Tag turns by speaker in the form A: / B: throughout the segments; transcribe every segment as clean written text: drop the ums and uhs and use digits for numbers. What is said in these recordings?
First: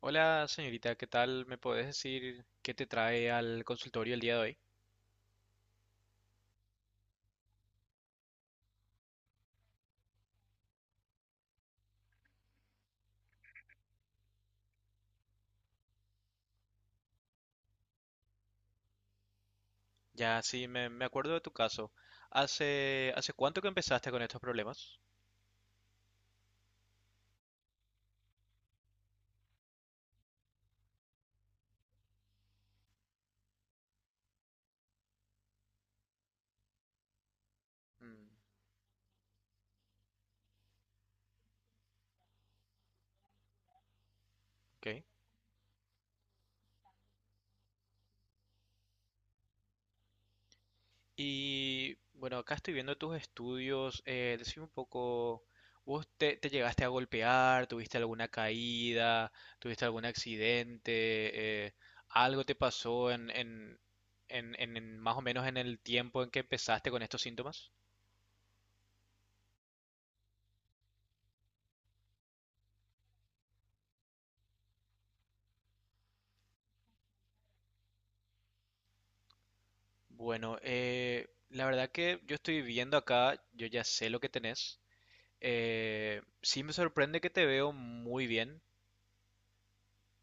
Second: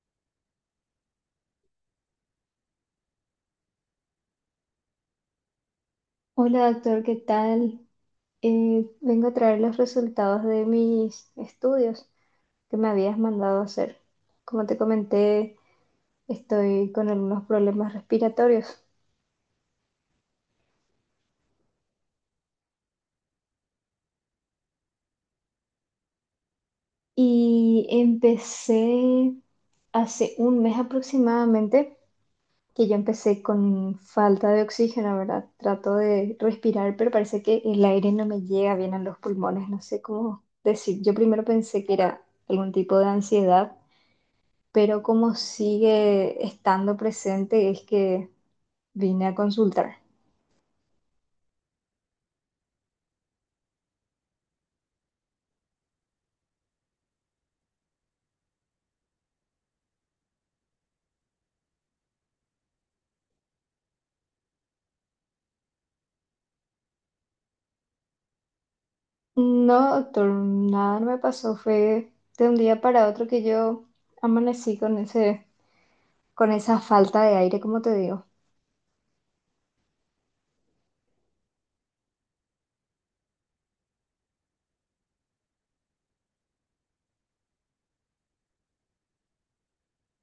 A: Hola señorita, ¿qué tal? ¿Me puedes decir qué te trae al consultorio el día de hoy?
B: Hola doctor, ¿qué tal? Vengo a traer los resultados de mis estudios que me habías mandado hacer. Como te comenté, estoy con algunos problemas respiratorios
A: Ya sí, me acuerdo de tu caso. ¿Hace cuánto que empezaste con estos problemas?
B: y empecé hace un mes aproximadamente, que yo empecé con falta de oxígeno, ¿verdad? Trato de respirar, pero parece que el aire no
A: Mm,
B: me llega bien a los pulmones, no sé cómo decir. Yo primero pensé que era algún tipo de ansiedad, pero
A: ok.
B: como sigue estando presente es que vine a consultar.
A: Y bueno, acá estoy viendo tus estudios. Decime un poco, ¿vos te llegaste a golpear? ¿Tuviste alguna caída? ¿Tuviste algún accidente? ¿Algo te pasó en más o menos en el tiempo en que empezaste con estos síntomas?
B: No, doctor, nada no me pasó, fue de un día para otro que yo amanecí con ese, con esa falta de aire, como te digo.
A: Bueno, la verdad que yo estoy viendo acá, yo ya sé lo que tenés. Sí, me sorprende que te veo muy bien,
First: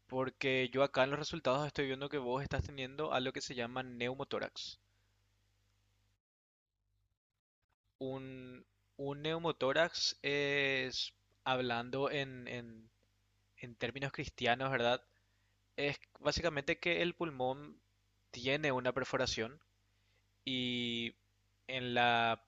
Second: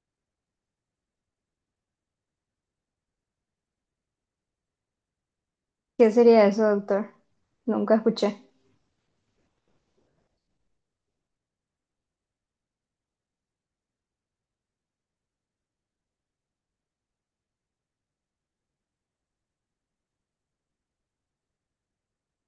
A: porque yo acá en los resultados estoy viendo que vos estás teniendo algo que se llama neumotórax.
B: ¿Qué sería eso, doctor? Nunca escuché.
A: Un, un neumotórax es, hablando en términos cristianos, ¿verdad? Es básicamente que el pulmón tiene una perforación y en la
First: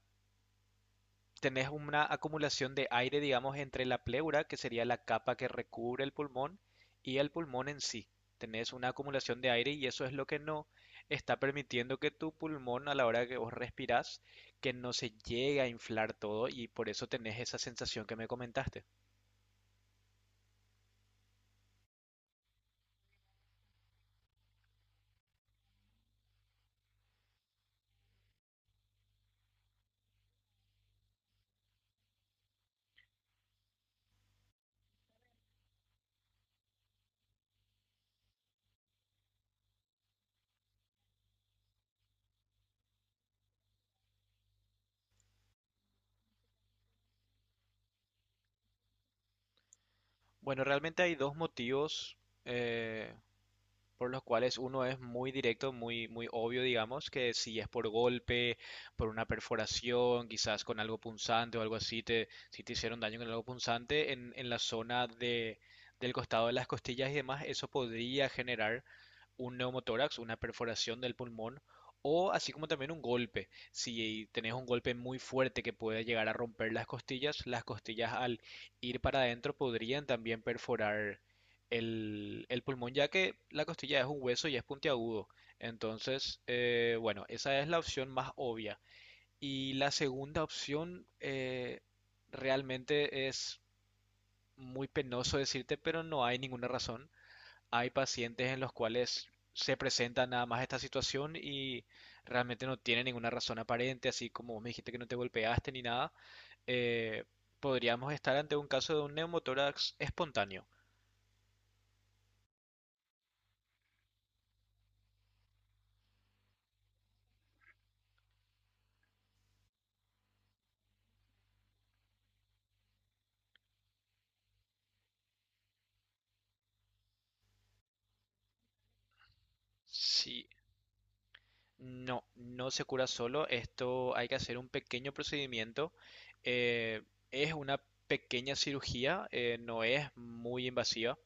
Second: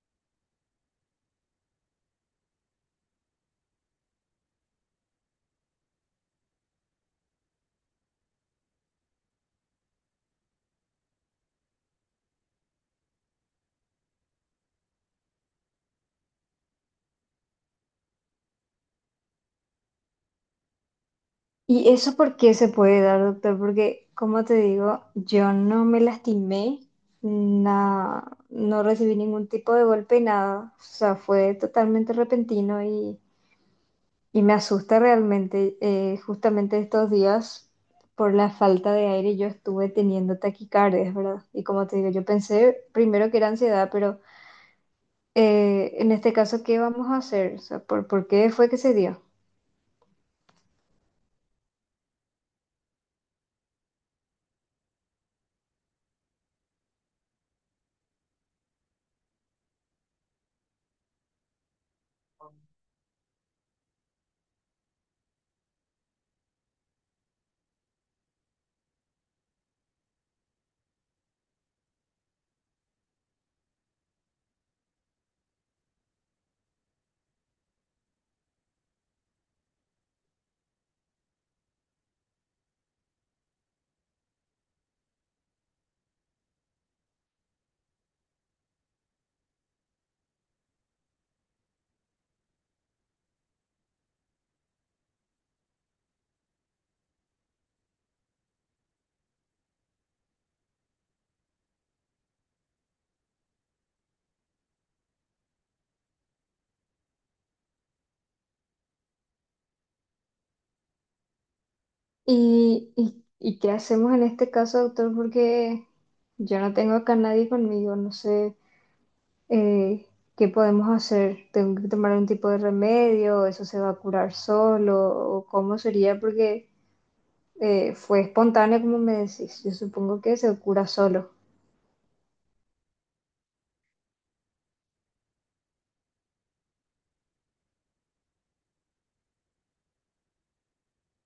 A: tenés una acumulación de aire, digamos, entre la pleura, que sería la capa que recubre el pulmón, y el pulmón en sí. Tenés una acumulación de aire y eso es lo que no está permitiendo que tu pulmón a la hora que vos respirás, que no se llegue a inflar todo, y por eso tenés esa sensación que me comentaste.
B: ¿Y eso por qué se puede dar, doctor? Porque, como te digo, yo no me lastimé, na- no recibí ningún tipo de golpe, nada. O sea, fue totalmente repentino y me asusta realmente, justamente estos días, por la falta de aire, yo estuve teniendo taquicardias, ¿verdad? Y como te digo, yo pensé primero que era ansiedad, pero en este caso, ¿qué vamos a hacer? O sea, ¿por qué fue que se dio?
A: Bueno, realmente hay dos motivos, eh, por los cuales uno es muy directo, muy, muy obvio, digamos, que si es por golpe, por una perforación, quizás con algo punzante o algo así, si te hicieron daño con algo punzante en la zona del costado de las costillas y demás, eso podría generar un neumotórax, una perforación del pulmón, o así como también un golpe. Si tenés un golpe muy fuerte que puede llegar a romper las costillas al ir para adentro podrían también perforar el pulmón, ya que la costilla es un hueso y es puntiagudo. Entonces, bueno, esa es la opción más obvia. Y la segunda opción, realmente es muy penoso decirte, pero no hay ninguna razón. Hay pacientes en los cuales se presenta nada más esta situación y realmente no tiene ninguna razón aparente, así como vos me dijiste que no te golpeaste ni nada. eh, Podríamos estar ante un caso de un neumotórax espontáneo.
B: ¿Y qué hacemos en este caso, doctor? Porque yo no tengo acá nadie conmigo, no sé, eh, qué podemos hacer. ¿Tengo que tomar un tipo de remedio? ¿Eso se va a curar solo? ¿O cómo sería? Porque fue espontáneo, como me decís. Yo supongo que
A: Sí,
B: se cura solo.
A: no, no se cura solo. Esto hay que hacer un pequeño procedimiento. eh, es una pequeña cirugía, no es muy invasiva,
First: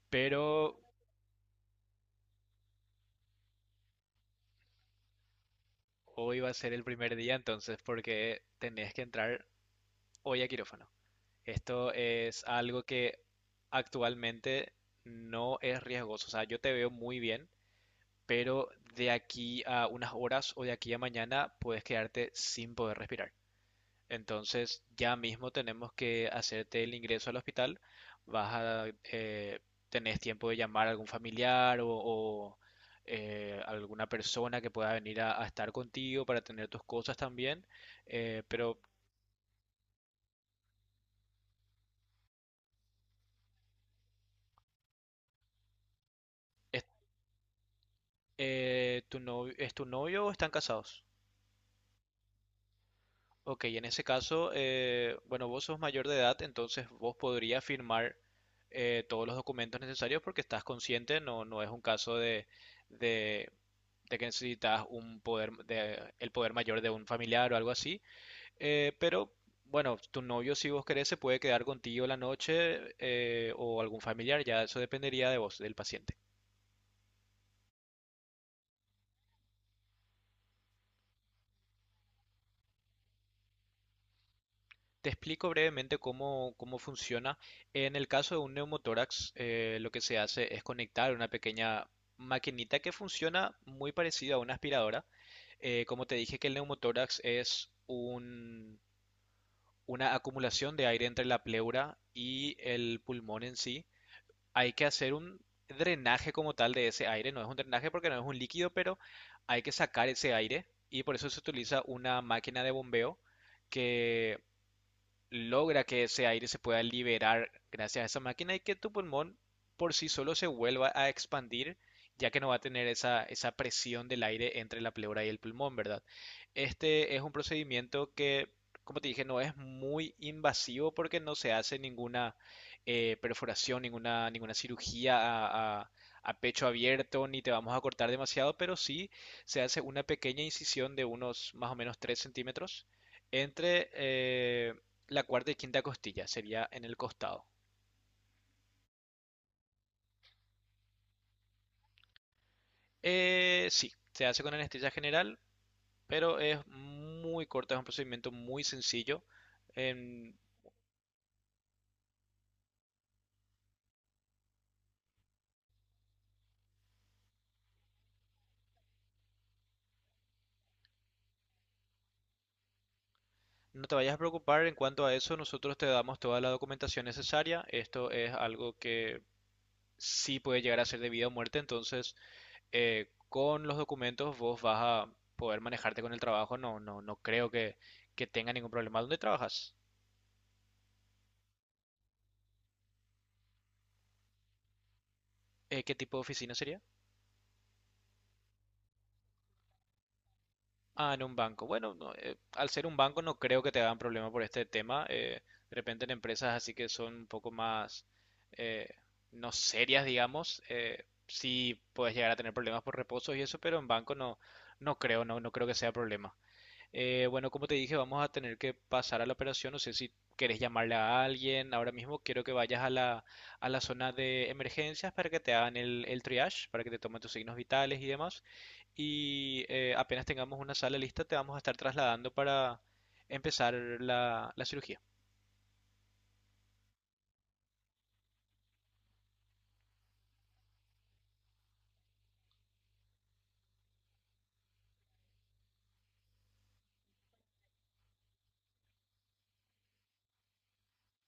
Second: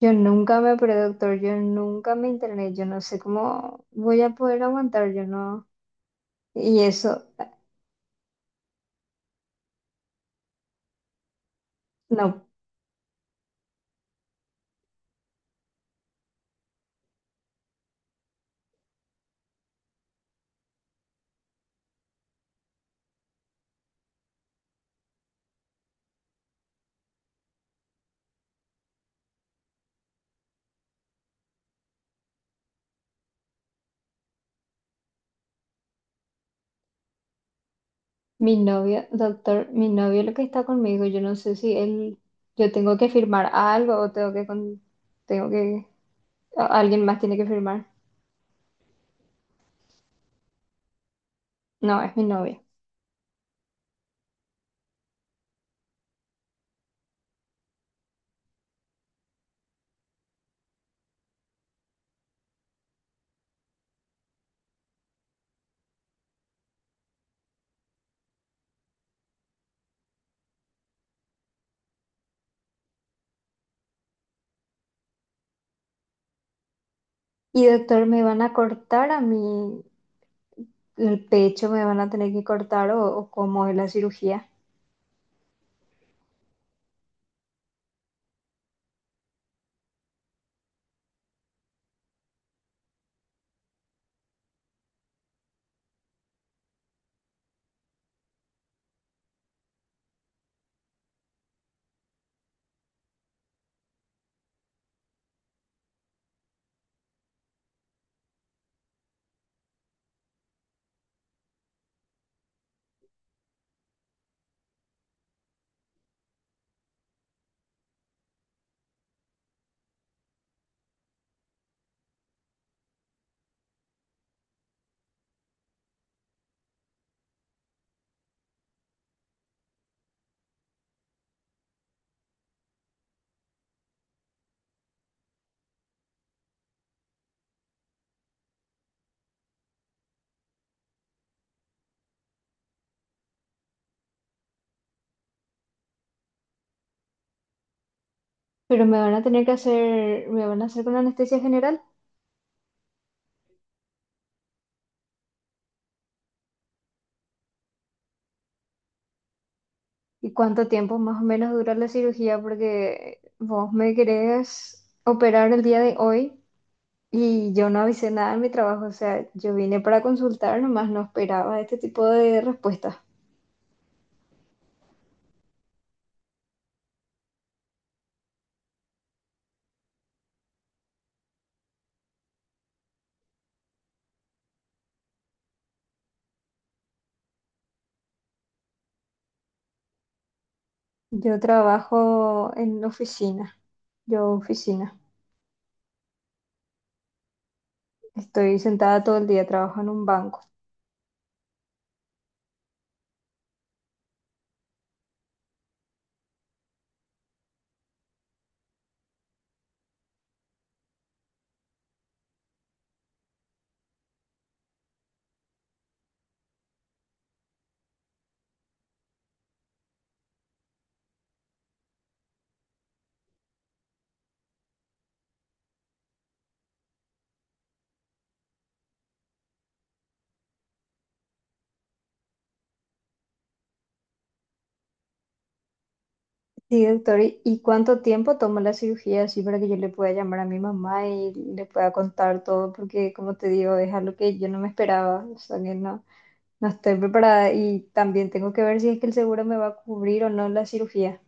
B: Yo nunca me
A: pero
B: operé, doctor, yo nunca me interné, yo no sé cómo voy a poder aguantar, yo no.
A: hoy va a ser
B: Y
A: el primer
B: eso,
A: día, entonces, porque tenés que entrar hoy a quirófano. Esto es
B: no,
A: algo que actualmente no es riesgoso. O sea, yo te veo muy bien, pero de aquí a unas horas o de aquí a mañana puedes quedarte sin poder respirar. Entonces, ya mismo tenemos que hacerte el ingreso al hospital. Vas a, eh, Tenés tiempo de llamar a algún familiar o alguna persona que pueda venir a estar contigo para tener tus cosas también. Eh,
B: mi
A: pero,
B: novio, doctor, mi novio lo que está conmigo, yo no sé si él, yo tengo que firmar algo o tengo que, con- tengo que, a-
A: es-
B: alguien más tiene que firmar.
A: ¿Tu novio, es tu novio o están casados?
B: No, es mi novio.
A: Ok, en ese caso, bueno, vos sos mayor de edad, entonces vos podrías firmar todos los documentos necesarios porque estás consciente, no es un caso de- de que necesitas un poder, el poder mayor de un familiar o algo así. Pero bueno, tu novio, si vos querés, se puede quedar contigo la noche, o algún familiar, ya eso dependería de vos, del paciente.
B: Y doctor, me van a cortar a mí el pecho, me van a tener que cortar o cómo es la cirugía.
A: Te explico brevemente cómo funciona. En el caso de un neumotórax, lo que se hace es conectar una pequeña maquinita que funciona muy parecida a una aspiradora. Como te dije, que el neumotórax es una acumulación de aire entre la pleura y el pulmón en sí. Hay que hacer un drenaje como tal de ese aire. No es un drenaje porque no es un líquido, pero hay que sacar ese aire y por eso se utiliza una máquina de bombeo que logra que ese aire se pueda liberar gracias a esa máquina y que tu pulmón por sí solo se vuelva a expandir, ya que no va a tener esa presión del aire entre la pleura y el pulmón, ¿verdad? Este es un procedimiento que, como te dije, no es muy invasivo porque no se hace ninguna perforación, ninguna cirugía a pecho abierto, ni te vamos a cortar demasiado, pero sí se hace una pequeña incisión de unos más o menos 3 centímetros entre, la cuarta y quinta costilla, sería en el costado.
B: Pero me van a tener que hacer, me van a hacer con anestesia general.
A: Sí, se hace con anestesia general, pero es muy corta, es un procedimiento muy sencillo.
B: ¿Y
A: Em,
B: cuánto tiempo más o menos dura la cirugía? Porque vos me querés operar el día de hoy y yo no avisé nada en mi trabajo. O sea, yo vine para consultar, nomás no esperaba este tipo de respuesta.
A: no te vayas a preocupar en cuanto a eso, nosotros te damos toda la documentación necesaria. Esto es algo que sí puede llegar a ser de vida o muerte, entonces, con los documentos vos vas a poder manejarte con el trabajo. No, no, no creo que, tenga ningún problema. ¿Dónde trabajas?
B: Yo trabajo en oficina, yo oficina.
A: ¿Qué tipo de oficina sería?
B: Estoy sentada todo el día, trabajo en un banco.
A: Ah, en un banco. Bueno, no, al ser un banco no creo que te hagan problema por este tema. De repente en empresas así que son un poco más, eh, no serias, digamos, sí puedes llegar a tener problemas por reposos y eso, pero en banco no, no creo, no creo que sea problema. Bueno, como te dije, vamos a tener que pasar a la operación. No sé si querés llamarle a alguien. Ahora mismo quiero que vayas a la zona de emergencias para que te hagan el triage, para que te tomen tus signos vitales y demás. Y apenas tengamos una sala lista, te vamos a estar trasladando para empezar la cirugía.
B: Sí, doctor, y cuánto tiempo toma la cirugía así para que yo le pueda llamar a mi mamá y le pueda contar todo? Porque, como te digo, es algo que yo no me esperaba, o sea, que no, no estoy preparada y también tengo que ver si es que el seguro me va a cubrir o no la cirugía.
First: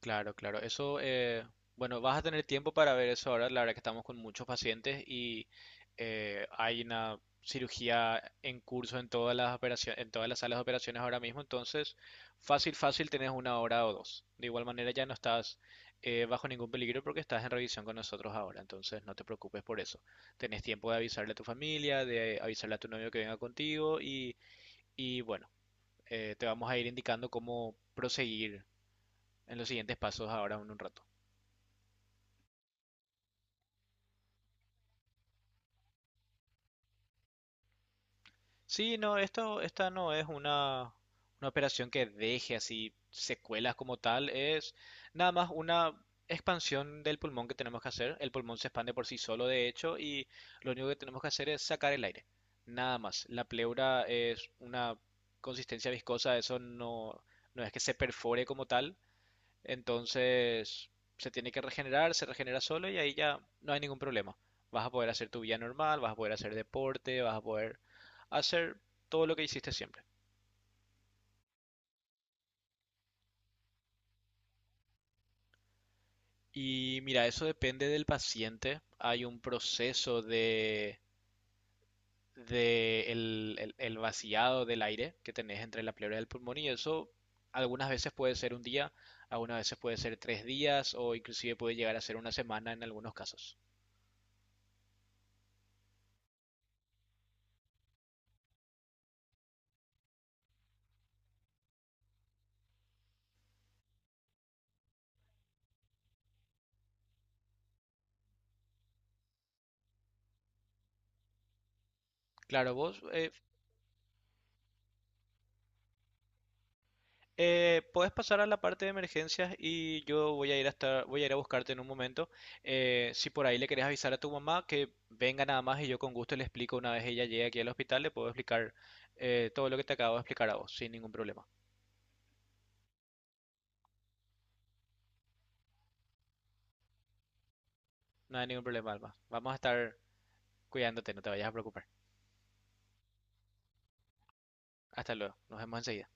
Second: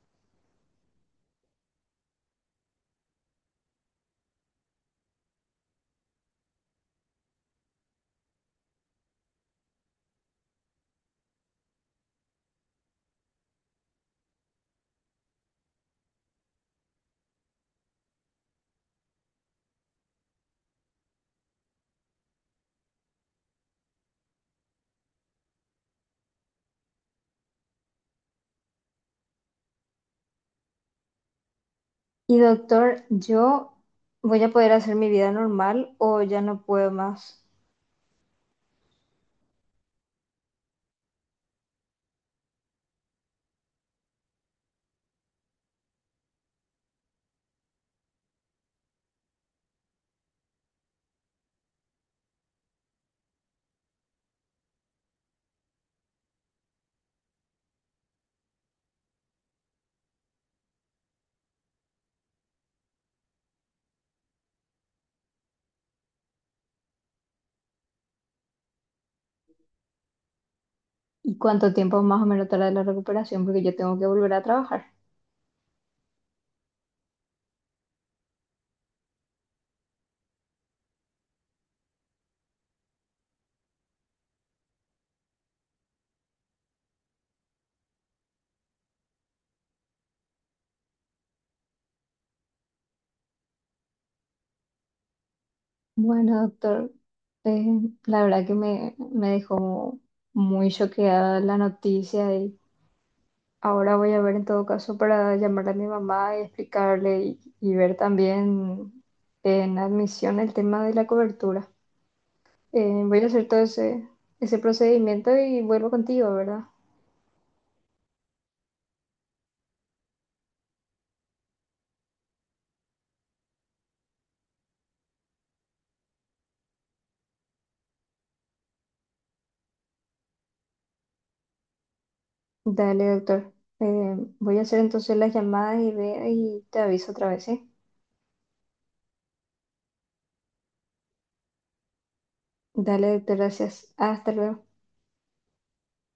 A: Claro, claro. Eso, bueno, vas a tener tiempo para ver eso ahora. La verdad que estamos con muchos pacientes y, hay una cirugía en curso en todas las operaciones, en todas las salas de operaciones ahora mismo. Entonces, fácil, fácil, tenés una hora o dos. De igual manera, ya no estás, bajo ningún peligro porque estás en revisión con nosotros ahora. Entonces, no te preocupes por eso. Tenés tiempo de avisarle a tu familia, de avisarle a tu novio que venga contigo, y bueno, te vamos a ir indicando cómo proseguir en los siguientes pasos ahora en un rato.
B: Y, doctor, ¿yo voy a poder hacer mi vida normal o ya no puedo más?
A: Sí, no, esto, esta no es una operación que deje así secuelas como tal, es nada más una expansión del pulmón que tenemos que hacer. El pulmón se expande por sí solo, de hecho, y lo único que tenemos que hacer es sacar el aire. Nada más. La pleura es una consistencia viscosa, eso no es que se perfore como tal, entonces se tiene que regenerar, se regenera solo y ahí ya no hay ningún problema. Vas a poder hacer tu vida normal, vas a poder hacer deporte, vas a poder hacer todo lo que hiciste siempre.
B: ¿Y cuánto tiempo más o menos tarda la recuperación? Porque yo tengo que volver a trabajar.
A: Y mira, eso depende del paciente. Hay un proceso de el vaciado del aire que tenés entre la pleura y el pulmón y eso algunas veces puede ser un día, algunas veces puede ser 3 días o inclusive puede llegar a ser una semana en algunos casos.
B: Bueno, doctor, eh, la verdad que me dejó muy choqueada la noticia y ahora voy a ver en todo caso para llamarle a mi mamá y explicarle y ver también en admisión el tema de la cobertura.
A: Claro, vos
B: Voy a hacer todo ese, ese procedimiento y vuelvo contigo, ¿verdad?
A: Puedes pasar a la parte de emergencias y yo voy a ir hasta, voy a ir a buscarte en un momento. Si por ahí le querés avisar a tu mamá que venga nada más, y yo con gusto le explico una vez ella llegue aquí al hospital, le puedo explicar, todo lo que te acabo de explicar a vos, sin ningún problema.
B: Dale, doctor. Voy a hacer entonces las llamadas y veo y te aviso otra vez, ¿sí?
A: No hay ningún problema, Alma. Vamos a estar cuidándote, no te vayas a preocupar.
B: Dale, doctor, gracias. Hasta luego.
A: Hasta luego, nos vemos enseguida.